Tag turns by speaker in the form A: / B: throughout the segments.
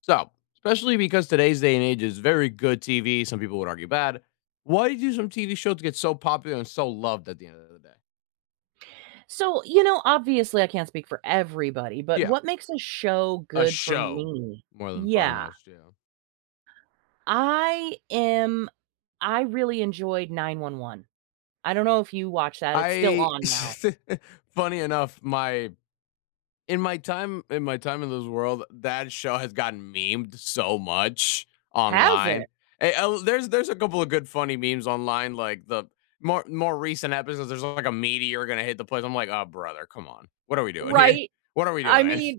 A: So, especially because today's day and age is very good TV, some people would argue bad. Why do some TV shows get so popular and so loved at the end of the day?
B: So, obviously I can't speak for everybody, but
A: Yeah,
B: what makes a show
A: a
B: good for
A: show
B: me?
A: more than
B: Yeah.
A: foremost. Yeah,
B: I am I really enjoyed 911. I don't know if you watch that. It's still
A: I.
B: on now.
A: Funny enough, my in my time in this world, that show has gotten memed so much
B: Has
A: online.
B: it?
A: Oh, there's a couple of good funny memes online, like the more recent episodes. There's like a meteor gonna hit the place. I'm like, oh brother, come on, what are we doing here?
B: Right?
A: What are we
B: I
A: doing?
B: mean,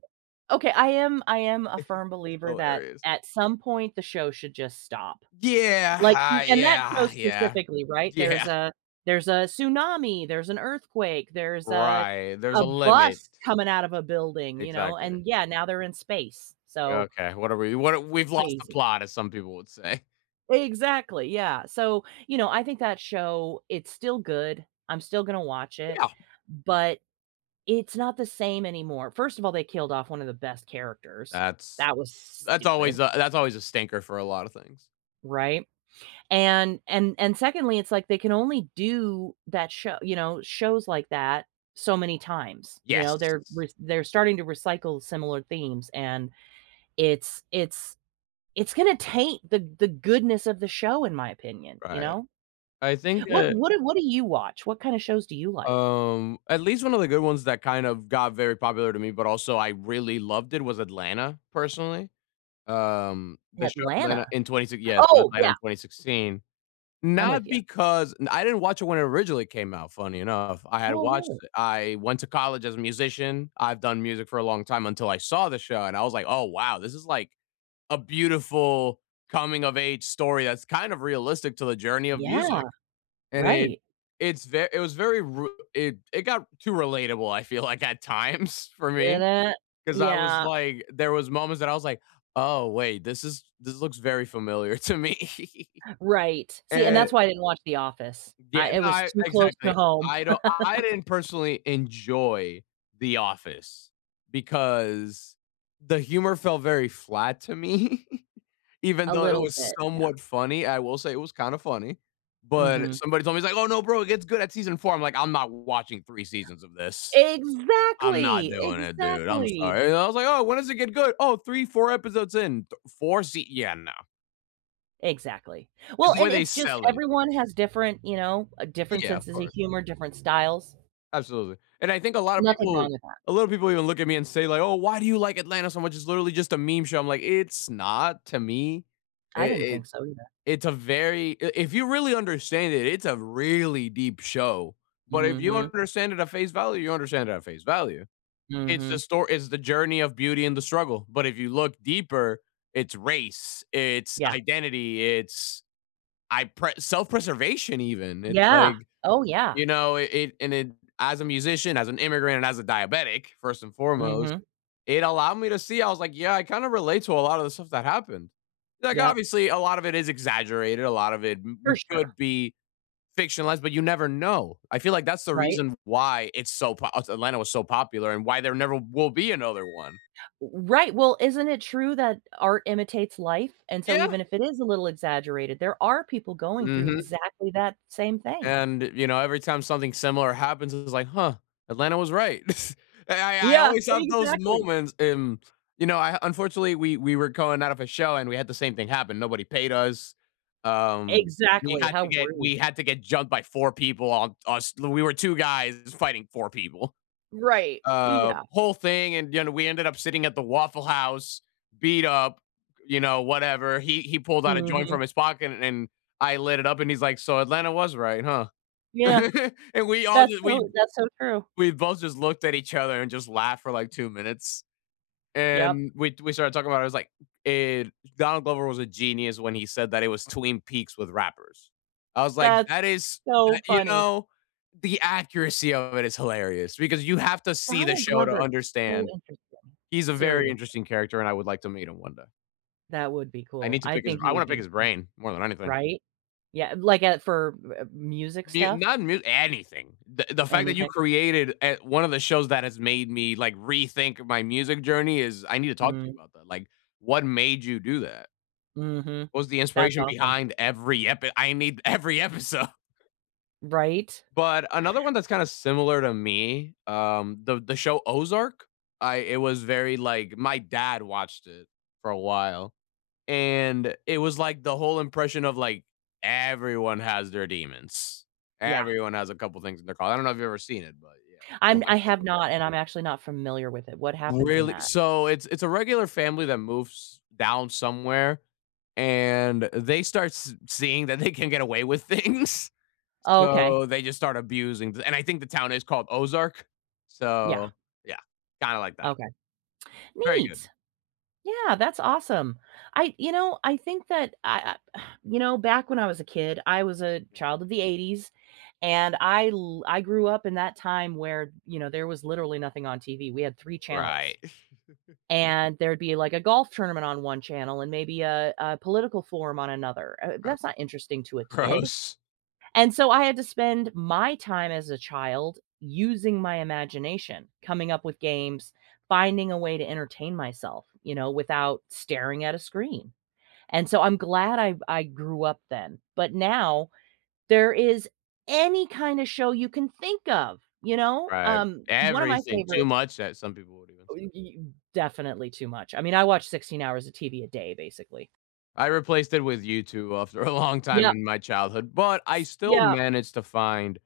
B: okay, I am a firm
A: It's
B: believer that
A: hilarious.
B: at some point the show should just stop.
A: Yeah,
B: Like,
A: ah,
B: and that show
A: yeah, yeah,
B: specifically, right?
A: yeah.
B: There's a tsunami, there's an earthquake, there's a
A: Right. There's
B: a
A: a limit.
B: bus coming out of a building, you know,
A: Exactly.
B: and yeah, now they're in space,
A: Like,
B: so
A: okay, what are we? We've lost the
B: crazy.
A: plot, as some people would say.
B: Exactly, yeah, so, you know, I think that show, it's still good, I'm still gonna watch it,
A: Yeah,
B: but it's not the same anymore. First of all, they killed off one of the best characters.
A: that's
B: That was stupid,
A: That's always a stinker for a lot of things.
B: right? And secondly, it's like they can only do that show shows like that so many times, you know,
A: Yes.
B: they're re they're starting to recycle similar themes, and it's it's it's gonna taint the goodness of the show in my opinion, you
A: Right.
B: know?
A: I think
B: What
A: that,
B: what do what do you watch? What kind of shows do you like?
A: at least one of the good ones that kind of got very popular to me, but also I really loved, it was Atlanta, personally. Um, the
B: Atlanta.
A: show Atlanta in 26 yeah, The show
B: Oh,
A: Atlanta
B: yeah,
A: in 2016.
B: I'm with
A: Not
B: you.
A: because n I didn't watch it when it originally came out, funny enough. I had
B: Oh,
A: watched
B: really?
A: it. I went to college as a musician. I've done music for a long time until I saw the show, and I was like, "Oh, wow. This is like a beautiful coming of age story that's kind of realistic to the journey of
B: Yeah,
A: music." And it
B: right.
A: it's very it was very it got too relatable, I feel like, at times for me.
B: Da-da.
A: Cause I was
B: Yeah,
A: like, there was moments that I was like, oh wait, this looks very familiar to me.
B: right. See, and
A: and
B: that's why I didn't watch The Office.
A: yeah,
B: I
A: no,
B: It was
A: I
B: too close to
A: exactly.
B: home.
A: I didn't personally enjoy The Office because the humor felt very flat to me. Even
B: A
A: though it
B: little
A: was
B: bit, yeah.
A: somewhat funny, I will say it was kinda funny, but
B: Mhm.
A: somebody told me. He's like, "Oh, no, bro, it gets good at season 4." I'm like, "I'm not watching 3 seasons of this. I'm not
B: Exactly,
A: doing it, dude. I'm
B: exactly,
A: sorry." And I was like, "Oh, when does it get good?" Oh, 3, 4 episodes in. Th 4 sea" Yeah, no.
B: exactly.
A: It's
B: Well,
A: the way
B: and
A: they
B: it's just
A: sell it.
B: everyone has different, different
A: Yeah, of
B: senses of
A: course.
B: humor, different styles.
A: Absolutely. And I think
B: Nothing wrong with that.
A: a lot of people even look at me and say like, "Oh, why do you like Atlanta so much? It's literally just a meme show." I'm like, "It's not to me.
B: I didn't
A: it
B: think so either.
A: It's a very I if you really understand it, it's a really deep show, but if you
B: Mhm,
A: understand it at face value, you understand it at face value. It's the
B: mhm.
A: story. It's the journey of beauty and the struggle, but if you look deeper, it's race, it's
B: Yeah.
A: identity, it's I pre self-preservation even. It's
B: Yeah.
A: like,
B: Oh, yeah.
A: you know, it and it as a musician, as an immigrant, and as a diabetic, first and foremost,
B: Mhm.
A: it allowed me to see. I was like, "Yeah, I kinda relate to a lot of the stuff that happened." Like,
B: Yep.
A: obviously, a lot of it is exaggerated, a lot of it m
B: For
A: m
B: sure,
A: could be fictionalized, but you never know. I feel like that's the
B: right?
A: reason why it's so po Atlanta was so popular and why there never will be another one.
B: Right, well, isn't it true that art imitates life? And so
A: Yeah.
B: even if it is a little exaggerated, there are people going through
A: Mhm.
B: exactly that same thing.
A: And, you know, every time something similar happens, it's like, "Huh, Atlanta was right." I
B: Yeah,
A: always have those
B: exactly.
A: moments, you know, I unfortunately, we were going out of a show, and we had the same thing happen. Nobody paid us. Um, we
B: Exactly,
A: had to
B: how
A: get we
B: rude.
A: had to get jumped by 4 people. On us, we were 2 guys fighting 4 people.
B: Right, yeah.
A: Whole thing, and, you know, we ended up sitting at the Waffle House, beat up, you know, whatever. He pulled out a joint
B: Mhm,
A: from his pocket, and I lit it up, and he's like, "So Atlanta was right, huh?"
B: yeah,
A: And
B: that's so true.
A: we both just looked at each other and just laughed for like 2 minutes,
B: Yep,
A: and we started talking about it. I was like, "It "Donald Glover was a genius when he said that it was Twin Peaks with rappers." I was like,
B: that's
A: "That is
B: so
A: that" you
B: funny.
A: know, the accuracy of it is hilarious because you have to see the
B: Donald
A: show to
B: Glover is so
A: understand.
B: interesting.
A: He's a very
B: Serious,
A: interesting character, and I would like to meet him one day.
B: that would be cool. I think
A: I
B: he would
A: wanna pick
B: be
A: his brain more than anything.
B: right? Yeah, music
A: Mu
B: stuff,
A: not mu Anything. The fact that you
B: anything.
A: created at one of the shows that has made me, like, rethink my music journey is, I need to talk to you
B: Mm,
A: about that, like, what made you do that?
B: mhm,
A: What was the
B: that's
A: inspiration
B: awesome.
A: behind every epi I need every episode.
B: Right?
A: But another one that's kinda similar to me, the show Ozark. I It was very, like, my dad watched it for a while, and it was like the whole impression of like, everyone has their demons.
B: Yeah,
A: Everyone has a couple things in their car. I don't know if you've ever seen it, but yeah, it's one of my
B: I have not, and I'm actually not familiar with it. What
A: favorites.
B: happens in
A: Really?
B: that?
A: So it's a regular family that moves down somewhere, and they start seeing that they can get away with things,
B: Oh, okay,
A: so they just start abusing. And I think the town is called Ozark.
B: yeah,
A: So yeah, kind of like that.
B: okay.
A: Very good.
B: Neat. Yeah, that's awesome. I You know, I think that I you know, back when I was a kid, I was a
A: Yeah.
B: child of the '80s, and I grew up in that time where, you know, there was literally nothing on TV. We had 3
A: Right.
B: channels, and there'd be, like, a golf tournament on one channel and maybe a political forum on another,
A: Gross.
B: that's not interesting to a kid.
A: Gross.
B: And so I had to spend my time as a child using my imagination, coming up with games, finding a way to entertain myself, you know, without staring at a screen. And so I'm glad I grew up then. But now there is any kind of show you can think of, you know?
A: Right.
B: One of my
A: Everything. Too
B: favorites
A: much, that some people would even
B: oh,
A: say.
B: y y definitely too much. I mean, I watch 16 hours of TV a day basically.
A: I replaced it with YouTube after a long time
B: Yep,
A: in my childhood, but I still
B: yeah.
A: managed to find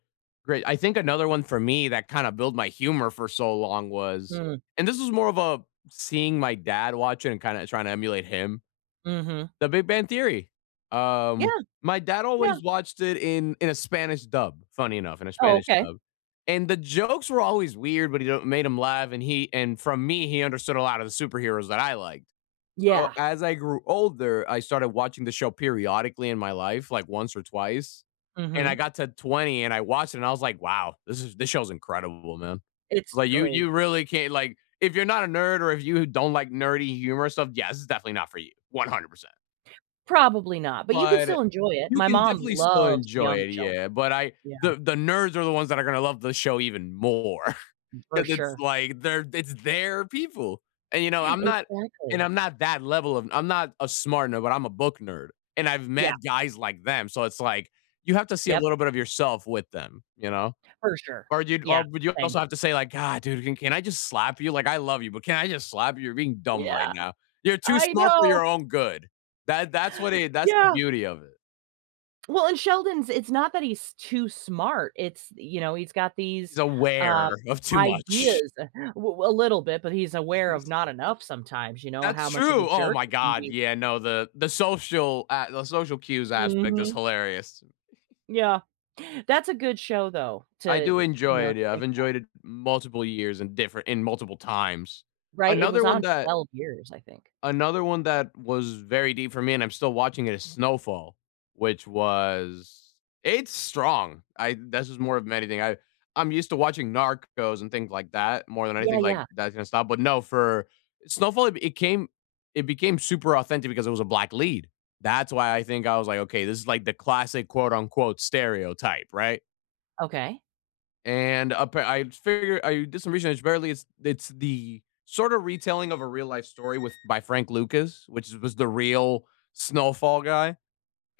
A: great, I think, another one for me that kinda built my humor for so long was,
B: Mm,
A: and this was more of a seeing my dad watch it and kinda trying to emulate him,
B: mhm.
A: The Big Bang Theory. Um,
B: Yeah,
A: my dad
B: yeah.
A: always watched it in a
B: Oh,
A: Spanish
B: okay.
A: dub, and the jokes were always weird, but he don't, made him laugh, and he, and from me, he understood a lot of the superheroes that I liked. So,
B: Yeah,
A: as I grew older, I started watching the show periodically in my life, like once or twice, and I
B: mhm.
A: got to 20 and I watched it and I was like, "Wow, this show's incredible, man."
B: It's
A: Like, you
B: great.
A: really can't, like, if you're not a nerd or if you don't like nerdy humor stuff, yeah, this is definitely not for you, 100%.
B: Probably not, but you can
A: But
B: still enjoy it.
A: you
B: My
A: can
B: mom
A: definitely still
B: loves
A: enjoy
B: Young
A: it,
B: Sheldon.
A: yeah, but I
B: Yeah,
A: the nerds are the ones that are gonna love the show even more
B: for
A: because it's
B: sure.
A: like they're it's their people, and, you know,
B: Exactly.
A: I'm not that level of, I'm not a smart nerd, but I'm a book nerd, and I've
B: Yeah.
A: met guys like them, so it's like you have to see a
B: Yep.
A: little bit of yourself with them, you know?
B: For sure.
A: Or you, or
B: Yeah.
A: would you also
B: Same.
A: have to say like, "God, dude, can I just slap you? Like, I love you, but can I just slap you? You're being dumb right
B: Yeah.
A: now. You're too
B: I
A: smart for
B: know.
A: your own good." That's the
B: Yeah.
A: beauty of it.
B: Well, and Sheldon's it's not that he's too smart. It's you know, he's got
A: He's
B: these, um,
A: aware of too much.
B: ideas w a little bit, but he's aware of not enough sometimes, you know,
A: That's
B: how much of a
A: true. Oh
B: jerk
A: my
B: he can
A: god.
B: be.
A: Yeah, no, the social cues aspect is
B: Mhm.
A: hilarious.
B: Yeah. That's a good show though
A: I
B: to,
A: do
B: you
A: enjoy
B: know,
A: it,
B: to
A: yeah, I've
B: think
A: enjoyed it multiple years and different in multiple times.
B: right? It
A: Another
B: was
A: one
B: on
A: that
B: 12 years, I think.
A: Another one that was very deep for me, and I'm still watching it, is Snowfall, which was, it's strong. I This is more of anything. I I'm used to watching Narcos and things like that more than
B: Yeah,
A: anything, like,
B: yeah.
A: that's gonna stop. But no, for Snowfall, it came, it became super authentic because it was a black lead. That's why I think I was like, okay, this is like the classic, quote unquote, stereotype, right?
B: Okay.
A: And I figured, I did some research. Barely, it's the sort of retelling of a real life story with, by Frank Lucas, which was the real Snowfall guy.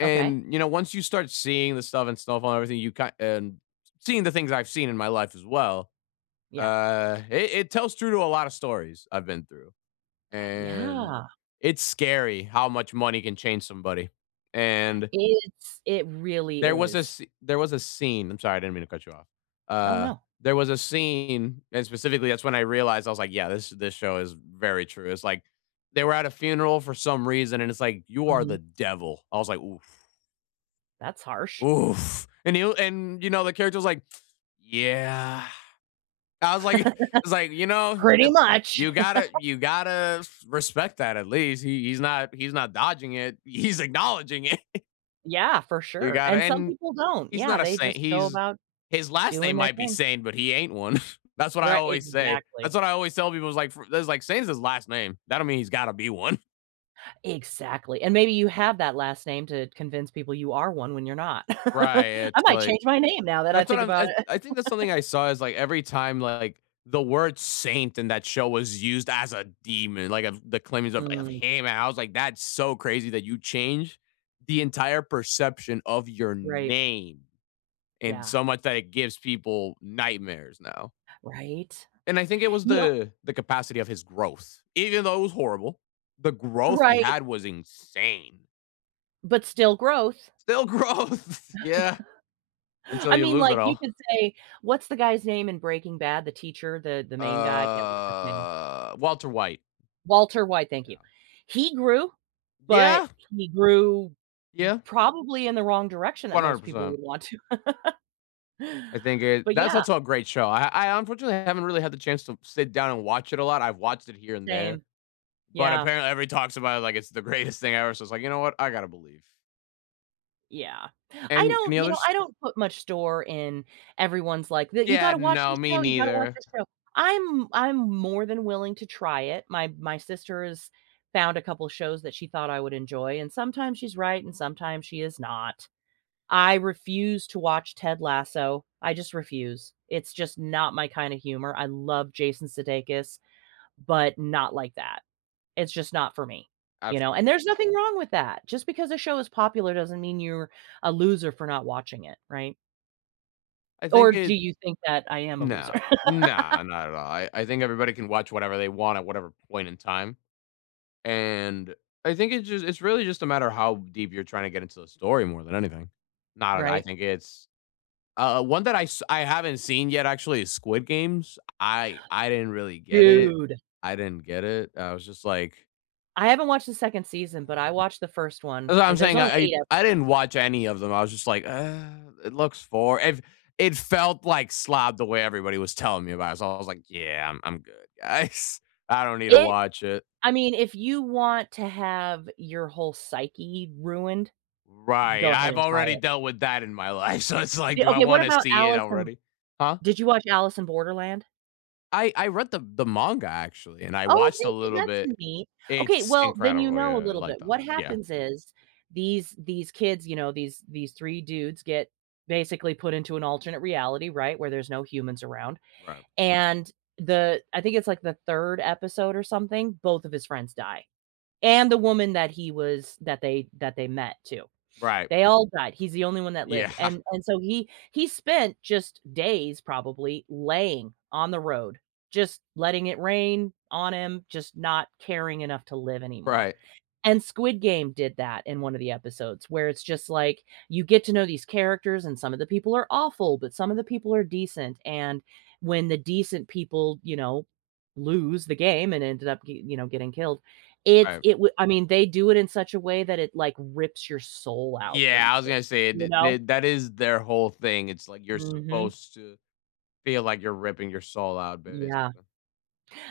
B: Okay.
A: you know, once you start seeing the stuff in Snowfall and everything, you kind and seeing the things I've seen in my life as well,
B: Yeah.
A: it tells true to a lot of stories I've been through, and
B: Yeah.
A: it's scary how much money can change somebody. And
B: It's it really is.
A: there was a scene, I'm sorry, I didn't mean to cut you off.
B: Oh,
A: Uh,
B: no.
A: there was a scene, and specifically, that's when I realized I was like, "Yeah, this show is very true." It's like they were at a funeral for some reason, and it's like, "You are the
B: Mhm.
A: devil." I was like, "Oof,
B: That's harsh.
A: oof," and you know the character was like, "Yeah." I was like it's like, you know,
B: Pretty much.
A: you gotta you gotta respect that at least. He's not dodging it. He's acknowledging it.
B: Yeah, for
A: You
B: sure,
A: gotta
B: and some
A: and
B: people don't.
A: He's
B: Yeah,
A: not a
B: they
A: saint.
B: just go
A: He's
B: about
A: his last
B: doing
A: name
B: their
A: might be
B: thing.
A: Sane, but he ain't one. That's what I
B: Right,
A: always say.
B: exactly.
A: That's what I always tell people is like, there's like Sane's his last name. That don't mean he's got to be one,
B: Exactly, and maybe you have that last name to convince people you are one when you're not.
A: right?
B: I
A: It's
B: might
A: like
B: change my name now that I
A: that's what
B: think
A: I'm.
B: about
A: I,
B: it.
A: I think that's something I saw is like every time like the word saint in that show was used as a demon, like of the claims of
B: Mm,
A: him. And I was like, that's so crazy that you change the entire perception of your
B: right.
A: name and
B: Yeah.
A: so much that it gives people nightmares now.
B: Right?
A: And I think it was
B: You know
A: the capacity of his growth. Even though it was horrible, the growth he
B: right,
A: had was insane.
B: but still growth.
A: Still growth. Yeah. Until
B: I
A: you
B: mean,
A: lose
B: like,
A: it
B: you
A: all.
B: could say what's the guy's name in Breaking Bad? The teacher, the main guy, I can't think of his name.
A: Walter White.
B: Walter White, thank
A: Yeah.
B: you. He grew, but
A: Yeah.
B: he grew
A: Yeah.
B: probably in the wrong direction that most people
A: 100%.
B: would want to.
A: I think it
B: But
A: That's
B: yeah,
A: also a great show. I unfortunately haven't really had the chance to sit down and watch it a lot. I've watched it here and there,
B: same.
A: but
B: Yeah.
A: apparently everybody talks about it like it's the greatest thing ever. So it's like, you know what? I gotta believe.
B: Yeah. I
A: And any
B: don't You know,
A: others?
B: I don't put much store in everyone's like, "Th You
A: Yeah,
B: gotta watch
A: no,
B: this
A: me
B: show, you gotta watch
A: neither.
B: this show." I'm more than willing to try it. My sister has found a couple shows that she thought I would enjoy, and sometimes she's right and sometimes she is not. I refuse to watch Ted Lasso. I just refuse. It's just not my kind of humor. I love Jason Sudeikis, but not like that. It's just not for me, you know, and
A: Absolutely.
B: there's nothing wrong with that. Just because a show is popular doesn't mean you're a loser for not watching it, right?
A: I
B: Or
A: think
B: do
A: it
B: you think that I am a loser?
A: No. No, not at all. I think everybody can watch whatever they want at whatever point in time, and I think it's just it's really just a matter of how deep you're trying to get into the story more than anything. Not at I
B: Right?
A: think it's one that I haven't seen yet actually is Squid Games. I didn't really get it.
B: Dude,
A: I didn't get it. I was just like.
B: I haven't watched the 2nd season, but I watched the 1st one.
A: That's what
B: Eh,
A: I'm
B: there's
A: saying.
B: only 8 of
A: I didn't watch any of them. I was just like, it looks for it. It felt like slob the way everybody was telling me about it. So I was like, yeah, I'm good, guys. I don't need to
B: it.
A: watch it.
B: I mean, if you want to have your whole psyche ruined,
A: Right.
B: go ahead
A: I've
B: and try
A: already
B: it.
A: dealt with that in my life. So it's like,
B: D
A: do I
B: Okay, what
A: want to
B: about
A: see it
B: Alice in
A: already? Huh?
B: did you watch Alice in Borderland?
A: I read the manga actually, and I
B: Oh,
A: watched a
B: did you?
A: little
B: That's
A: bit.
B: neat. Okay,
A: It's
B: well, then you
A: incredible.
B: know a
A: Yeah, I
B: little
A: like
B: bit.
A: that
B: What
A: one. Yeah.
B: happens is these kids, you know, these 3 dudes get basically put into an alternate reality, right, where there's no humans around,
A: Right.
B: and the I think it's like the 3rd episode or something, both of his friends die, and the woman that he was that they met too.
A: Right.
B: They all died. He's the only one that
A: Yeah.
B: lived, and so he spent just days probably laying on the road, just letting it rain on him, just not caring enough to live anymore.
A: Right.
B: And Squid Game did that in one of the episodes where it's just like you get to know these characters and some of the people are awful, but some of the people are decent. And when the decent people, you know, lose the game and ended up, you know, getting killed,
A: Right.
B: it would I mean, they do it in such a way that it like rips your soul out
A: Yeah, I was
B: briefly,
A: gonna say
B: you
A: th
B: know?
A: th that is their whole thing. It's like you're
B: Mhm.
A: supposed to feel like you're ripping your soul out,
B: Yeah.
A: basically.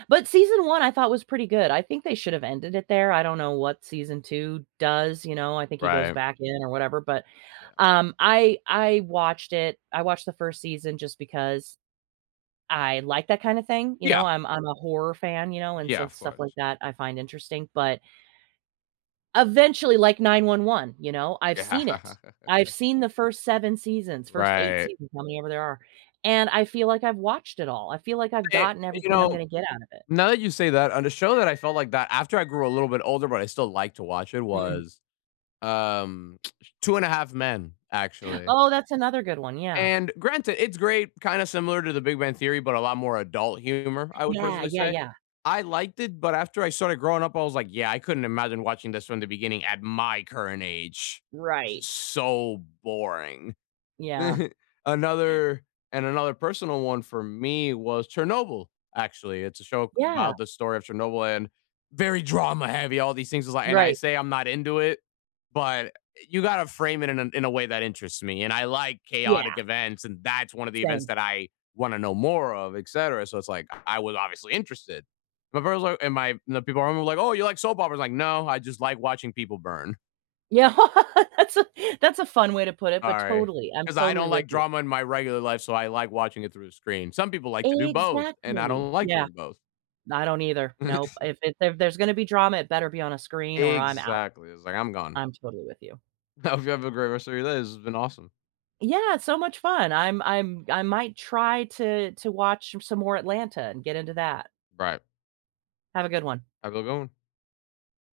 B: But season 1 I thought was pretty good. I think they should have ended it there. I don't know what season 2 does, you know, I think he goes
A: Right.
B: back in or whatever, but,
A: Yeah.
B: I watched it. I watched the 1st season just because I like that kinda thing, you
A: Yeah.
B: know, I'm a horror fan, you know, and
A: Yeah,
B: so
A: of
B: stuff like
A: course.
B: that I find interesting, but eventually, like 911, you know, I've
A: Yeah.
B: seen it. I've seen the 1st 7 seasons, 1st 8
A: Right.
B: seasons, how many ever there are, and I feel like I've watched it all. I feel like I've
A: Eh,
B: gotten
A: you
B: everything
A: know,
B: I'm gonna get out of it.
A: now that you say that, on a show that I felt like that after I grew a little bit older, but I still like to watch it
B: Mm.
A: was, um, 2 and a Half Men, actually.
B: Oh, that's another good one, yeah.
A: And granted, it's great, kinda similar to The Big Bang Theory, but a lot more adult humor, I would
B: Yeah,
A: personally
B: yeah,
A: say.
B: yeah.
A: I liked it, but after I started growing up, I was like, "Yeah, I couldn't imagine watching this from the beginning at my current age. This is
B: Right.
A: so boring."
B: Yeah.
A: Another and another personal one for me was Chernobyl, actually. It's a show
B: Yeah.
A: about the story of Chernobyl and very drama heavy, all these things is like and I
B: Right.
A: say I'm not into it, but you gotta frame it in a way that interests me, and I like chaotic
B: Yeah,
A: events, and that's one of the events
B: same.
A: that I wanna know more of, etcetera, so it's like, I was obviously interested. My brother's like and my the people around me were like, "Oh, you like soap operas?" Like, "No, I just like watching people burn."
B: Yeah, that's a that's a fun way to put it, but
A: Sorry,
B: totally, I'm
A: because I
B: totally
A: don't like
B: with you.
A: drama in my regular life, so I like watching it through the screen. Some people like to do both, and I don't
B: Exactly.
A: like
B: Yeah,
A: doing both.
B: I don't either. Nope. If there's gonna be drama, it better be on a screen or I'm out.
A: Exactly, it's like, I'm gone.
B: I'm totally with you.
A: I hope you have a great rest of your day. This has been awesome.
B: Yeah, it's so much fun. I might try to watch some more Atlanta and get into that.
A: Right.
B: Have a good one.
A: Have a good one.